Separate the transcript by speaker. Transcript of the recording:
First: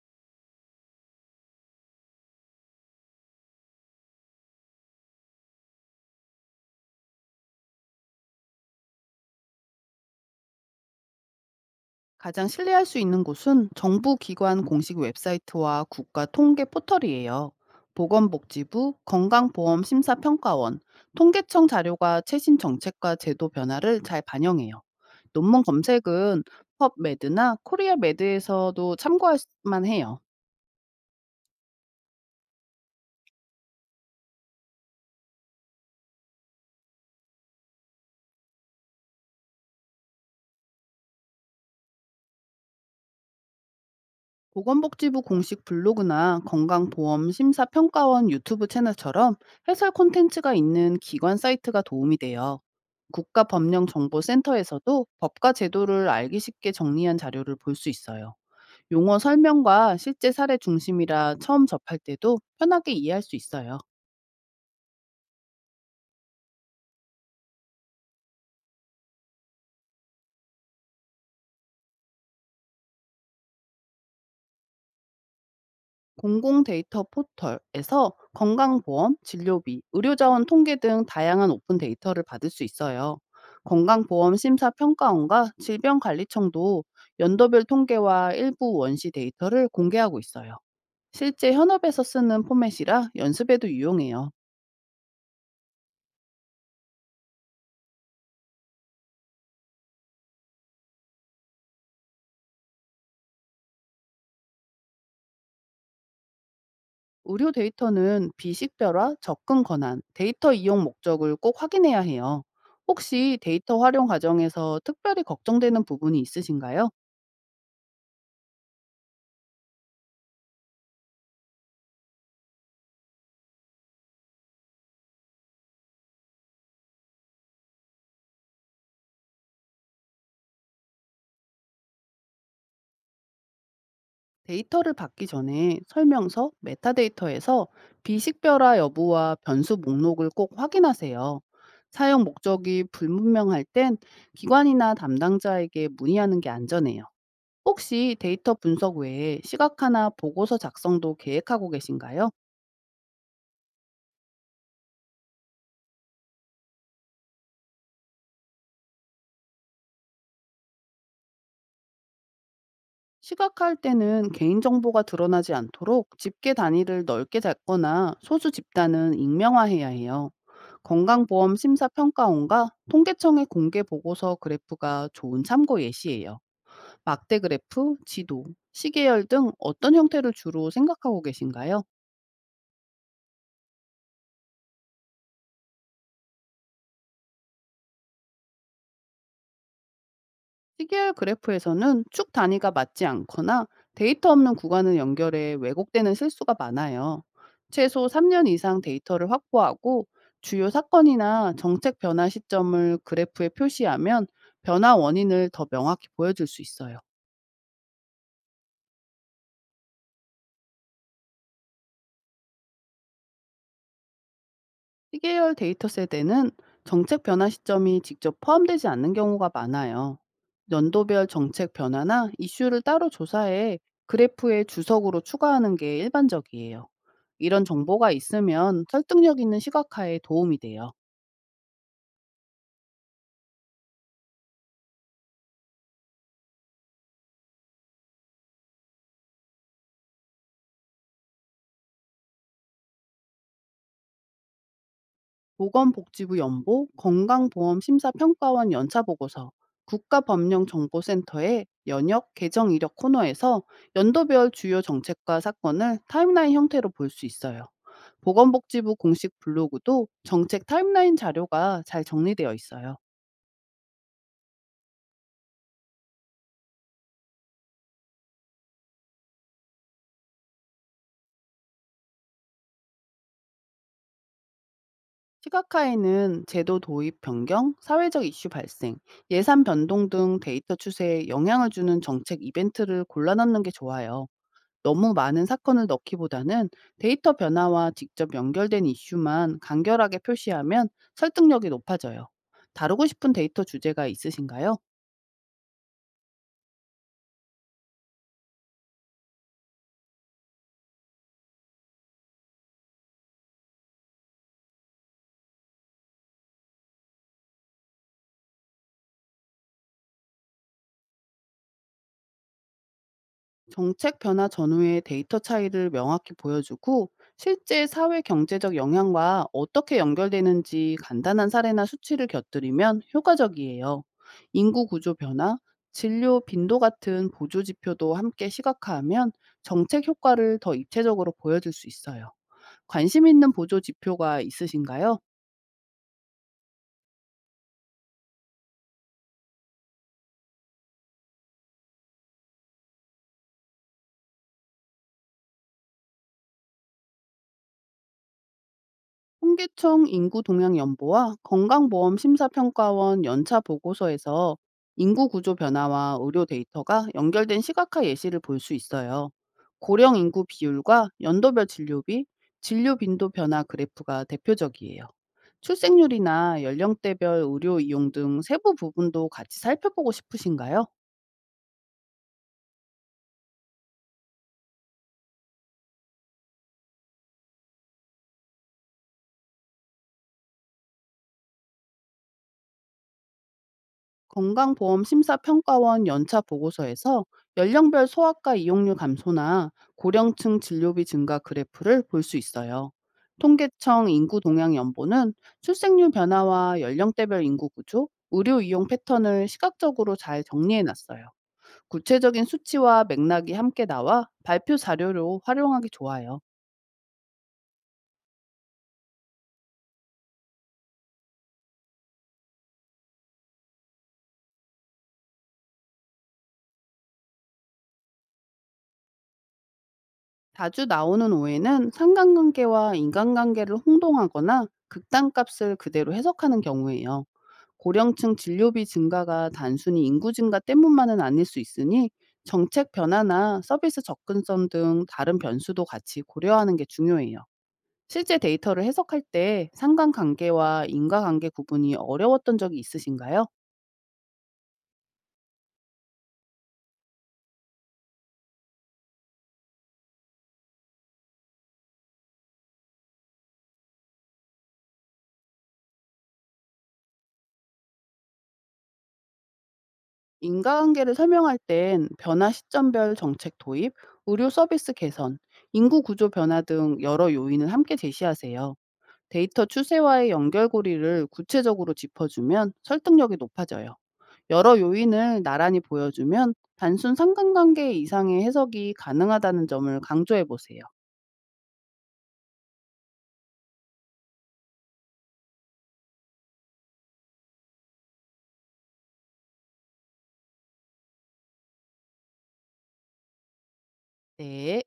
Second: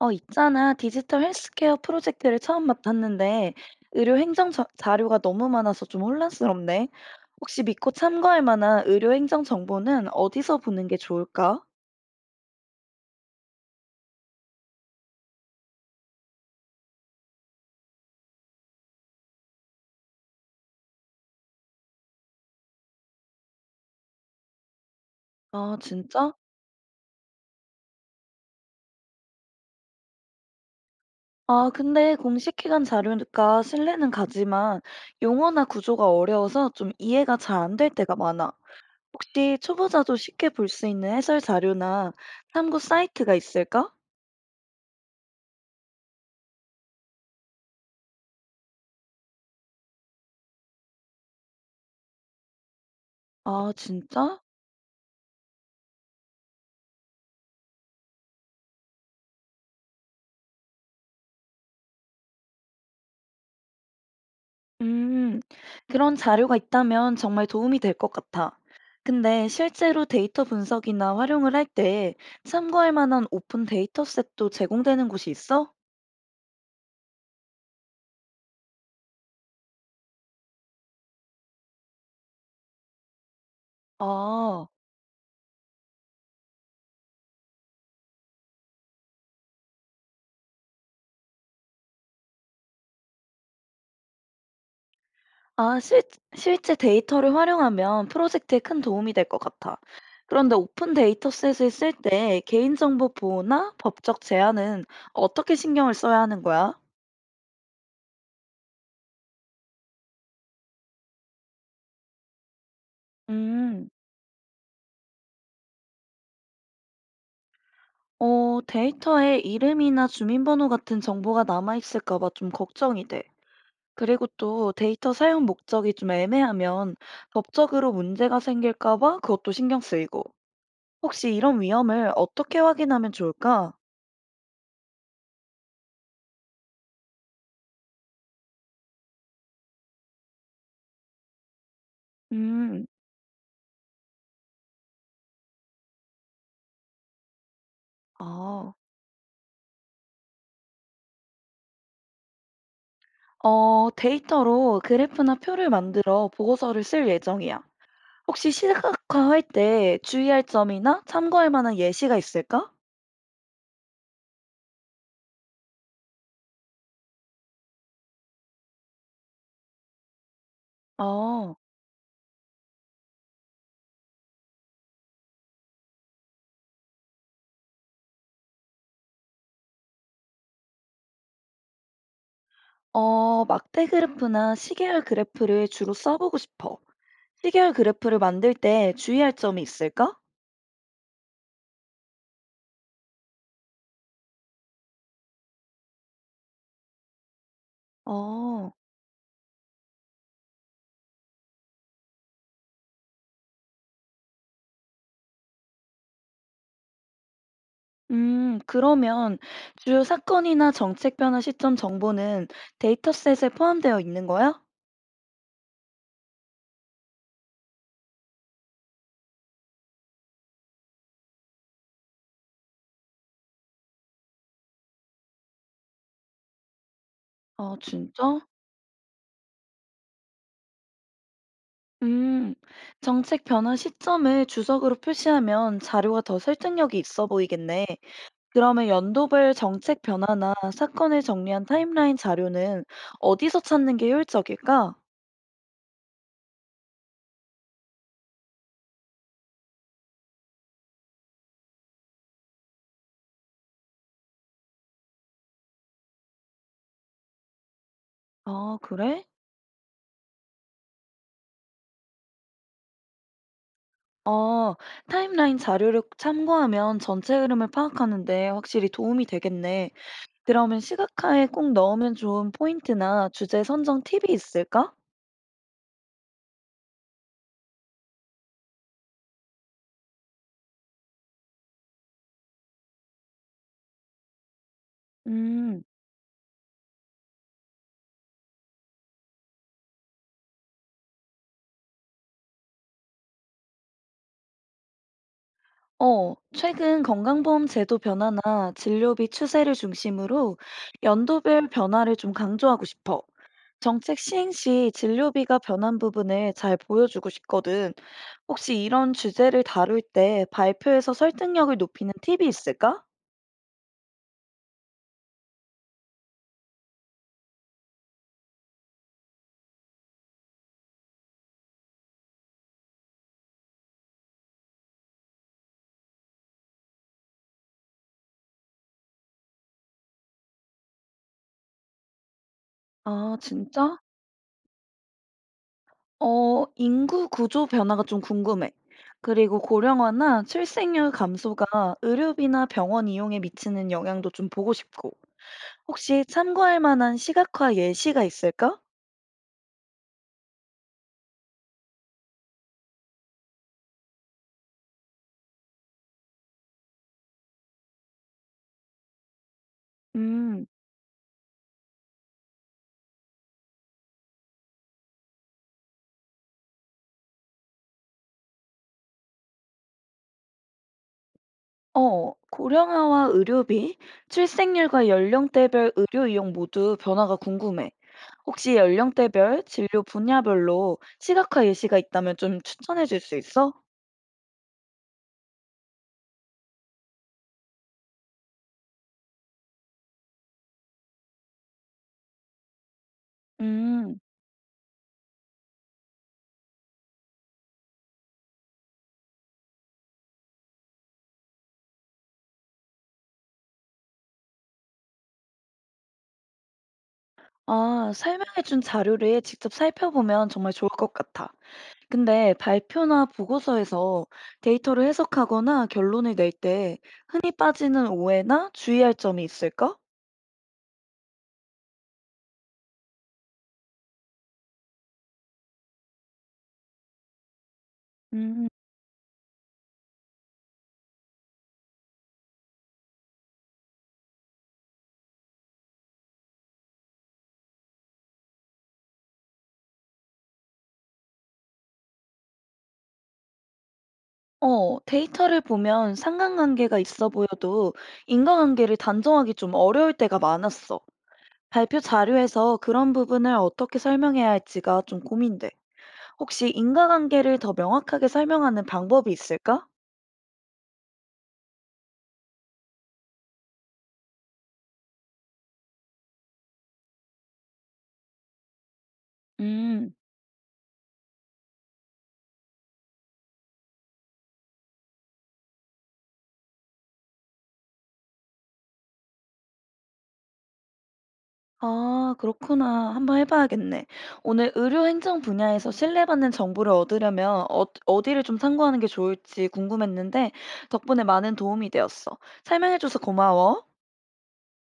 Speaker 1: 있잖아. 디지털 헬스케어 프로젝트를 처음 맡았는데 의료 행정 자료가 너무 많아서 좀 혼란스럽네. 혹시 믿고 참고할 만한 의료 행정 정보는 어디서 보는 게 좋을까?
Speaker 2: 가장 신뢰할 수 있는 곳은 정부 기관 공식 웹사이트와 국가 통계 포털이에요. 보건복지부, 건강보험심사평가원, 통계청 자료가 최신 정책과 제도 변화를 잘 반영해요. 논문
Speaker 1: 아, 진짜?
Speaker 2: 검색은 펍메드나 코리아메드에서도 참고할 만 해요.
Speaker 1: 아, 근데 공식 기관 자료니까 신뢰는 가지만 용어나 구조가 어려워서 좀 이해가 잘 안 될 때가 많아. 혹시 초보자도 쉽게 볼 수 있는 해설 자료나 참고 사이트가 있을까?
Speaker 2: 보건복지부 공식 블로그나 건강보험심사평가원 유튜브 채널처럼 해설 콘텐츠가 있는 기관 사이트가 도움이 돼요.
Speaker 1: 아, 진짜?
Speaker 2: 국가법령정보센터에서도 법과 제도를 알기 쉽게 정리한 자료를 볼 수 있어요. 용어 설명과 실제 사례 중심이라 처음 접할 때도 편하게 이해할 수 있어요.
Speaker 1: 음, 그런 자료가 있다면 정말 도움이 될 것 같아. 근데 실제로 데이터 분석이나 활용을 할 때 참고할 만한 오픈 데이터셋도 제공되는 곳이 있어?
Speaker 2: 공공 데이터 포털에서 건강보험, 진료비, 의료자원 통계 등 다양한 오픈 데이터를 받을 수 있어요. 건강보험
Speaker 1: 아,
Speaker 2: 심사평가원과 질병관리청도 연도별 통계와 일부 원시 데이터를 공개하고 있어요. 실제 현업에서 쓰는 포맷이라 연습에도 유용해요.
Speaker 1: 아, 실, 실제 데이터를 활용하면 프로젝트에 큰 도움이 될 것 같아. 그런데 오픈 데이터셋을 쓸 때 개인정보 보호나 법적 제한은 어떻게 신경을 써야 하는 거야?
Speaker 2: 의료 데이터는 비식별화, 접근 권한, 데이터 이용 목적을 꼭 확인해야 해요. 혹시 데이터
Speaker 1: 음,
Speaker 2: 활용 과정에서 특별히 걱정되는 부분이 있으신가요?
Speaker 1: 데이터에 이름이나 주민번호 같은 정보가 남아있을까 봐 좀 걱정이 돼. 그리고 또 데이터 사용 목적이 좀 애매하면 법적으로 문제가 생길까 봐 그것도 신경 쓰이고. 혹시 이런 위험을 어떻게 확인하면 좋을까?
Speaker 2: 데이터를 받기 전에 설명서, 메타데이터에서 비식별화 여부와 변수 목록을 꼭 확인하세요. 사용 목적이
Speaker 1: 음,
Speaker 2: 불분명할 땐 기관이나 담당자에게 문의하는 게 안전해요. 혹시 데이터
Speaker 1: 아,
Speaker 2: 분석 외에 시각화나 보고서 작성도 계획하고 계신가요?
Speaker 1: 데이터로 그래프나 표를 만들어 보고서를 쓸 예정이야. 혹시 시각화할 때 주의할 점이나 참고할 만한 예시가 있을까?
Speaker 2: 시각화할 때는 개인정보가 드러나지 않도록 집계 단위를 넓게 잡거나 소수 집단은 익명화해야 해요. 건강보험
Speaker 1: 어,
Speaker 2: 심사평가원과 통계청의 공개 보고서 그래프가 좋은 참고 예시예요. 막대 그래프, 지도, 시계열 등 어떤 형태를 주로 생각하고 계신가요?
Speaker 1: 막대 그래프나 시계열 그래프를 주로 써보고 싶어. 시계열 그래프를 만들 때 주의할 점이 있을까?
Speaker 2: 시계열 그래프에서는 축 단위가 맞지 않거나 데이터 없는 구간을 연결해 왜곡되는 실수가 많아요. 최소 3년
Speaker 1: 어.
Speaker 2: 이상 데이터를 확보하고 주요 사건이나 정책 변화 시점을 그래프에 표시하면 변화 원인을 더 명확히 보여줄 수 있어요.
Speaker 1: 그러면 주요 사건이나 정책 변화 시점 정보는 데이터셋에 포함되어 있는 거야?
Speaker 2: 시계열 데이터 세대는 정책 변화 시점이 직접 포함되지 않는 경우가 많아요. 연도별 정책 변화나 이슈를 따로 조사해 그래프에 주석으로 추가하는 게 일반적이에요. 이런
Speaker 1: 아,
Speaker 2: 정보가
Speaker 1: 진짜?
Speaker 2: 있으면 설득력 있는 시각화에 도움이 돼요.
Speaker 1: 음, 정책 변화 시점을 주석으로 표시하면 자료가 더 설득력이 있어 보이겠네. 그러면 연도별 정책 변화나 사건을 정리한 타임라인 자료는 어디서 찾는 게 효율적일까?
Speaker 2: 보건복지부 연보 건강보험심사평가원 연차보고서 국가법령정보센터의 연역 개정 이력 코너에서 연도별 주요 정책과 사건을 타임라인 형태로 볼 수 있어요.
Speaker 1: 아,
Speaker 2: 보건복지부
Speaker 1: 그래?
Speaker 2: 공식 블로그도 정책 타임라인 자료가 잘 정리되어 있어요.
Speaker 1: 어, 타임라인 자료를 참고하면 전체 흐름을 파악하는데 확실히 도움이 되겠네. 그러면 시각화에 꼭 넣으면 좋은 포인트나 주제 선정 팁이 있을까?
Speaker 2: 시각화에는 제도 도입 변경, 사회적 이슈 발생, 예산 변동 등 데이터 추세에 영향을 주는 정책 이벤트를 골라넣는 게 좋아요. 너무 많은
Speaker 1: 음,
Speaker 2: 사건을 넣기보다는 데이터 변화와 직접 연결된 이슈만 간결하게 표시하면 설득력이 높아져요. 다루고 싶은 데이터 주제가 있으신가요?
Speaker 1: 최근 건강보험 제도 변화나 진료비 추세를 중심으로 연도별 변화를 좀 강조하고 싶어. 정책 시행 시 진료비가 변한 부분을 잘 보여주고 싶거든. 혹시 이런 주제를 다룰 때 발표에서 설득력을 높이는 팁이 있을까?
Speaker 2: 정책 변화 전후의 데이터 차이를 명확히 보여주고 실제 사회 경제적 영향과 어떻게 연결되는지 간단한 사례나 수치를 곁들이면 효과적이에요. 인구 구조 변화, 진료 빈도 같은 보조 지표도 함께 시각화하면 정책 효과를 더 입체적으로 보여줄 수 있어요. 관심
Speaker 1: 아,
Speaker 2: 있는 보조
Speaker 1: 진짜?
Speaker 2: 지표가 있으신가요?
Speaker 1: 인구 구조 변화가 좀 궁금해. 그리고 고령화나 출생률 감소가 의료비나 병원 이용에 미치는 영향도 좀 보고 싶고. 혹시 참고할 만한 시각화 예시가 있을까?
Speaker 2: 통계청 인구 동향 연보와 건강보험 심사평가원 연차 보고서에서 인구 구조 변화와 의료 데이터가 연결된 시각화 예시를 볼 수 있어요. 고령 인구
Speaker 1: 음,
Speaker 2: 비율과 연도별 진료비, 진료 빈도 변화 그래프가 대표적이에요. 출생률이나 연령대별 의료 이용 등 세부 부분도 같이 살펴보고 싶으신가요?
Speaker 1: 고령화와 의료비, 출생률과 연령대별 의료 이용 모두 변화가 궁금해. 혹시 연령대별, 진료 분야별로 시각화 예시가 있다면 좀 추천해 줄 수 있어?
Speaker 2: 건강보험심사평가원 연차 보고서에서 연령별 소아과 이용률 감소나 고령층 진료비 증가 그래프를 볼 수 있어요. 통계청
Speaker 1: 음.
Speaker 2: 인구동향연보는 출생률 변화와 연령대별 인구 구조, 의료 이용 패턴을 시각적으로 잘 정리해 놨어요. 구체적인 수치와 맥락이 함께 나와 발표 자료로 활용하기 좋아요.
Speaker 1: 아, 설명해준 자료를 직접 살펴보면 정말 좋을 것 같아. 근데 발표나 보고서에서 데이터를 해석하거나 결론을 낼 때 흔히 빠지는 오해나 주의할 점이 있을까?
Speaker 2: 자주 나오는 오해는 상관관계와 인간관계를 혼동하거나 극단값을 그대로 해석하는 경우예요. 고령층
Speaker 1: 음,
Speaker 2: 진료비 증가가 단순히 인구 증가 때문만은 아닐 수 있으니 정책 변화나 서비스 접근성 등 다른 변수도 같이 고려하는 게 중요해요. 실제 데이터를 해석할 때 상관관계와 인과관계 구분이 어려웠던 적이 있으신가요?
Speaker 1: 데이터를 보면 상관관계가 있어 보여도 인과관계를 단정하기 좀 어려울 때가 많았어. 발표 자료에서 그런 부분을 어떻게 설명해야 할지가 좀 고민돼. 혹시 인과관계를 더 명확하게 설명하는 방법이 있을까?
Speaker 2: 인과관계를 설명할 땐 변화 시점별 정책 도입, 의료 서비스 개선, 인구 구조 변화 등 여러 요인을 함께 제시하세요. 데이터
Speaker 1: 음.
Speaker 2: 추세와의 연결고리를 구체적으로 짚어주면 설득력이 높아져요. 여러 요인을 나란히 보여주면 단순 상관관계 이상의 해석이 가능하다는 점을 강조해 보세요.
Speaker 1: 아, 그렇구나. 한번 해봐야겠네. 오늘 의료 행정 분야에서 신뢰받는 정보를 얻으려면 어디를 좀 참고하는 게 좋을지 궁금했는데 덕분에 많은 도움이 되었어. 설명해줘서 고마워.
Speaker 2: 네.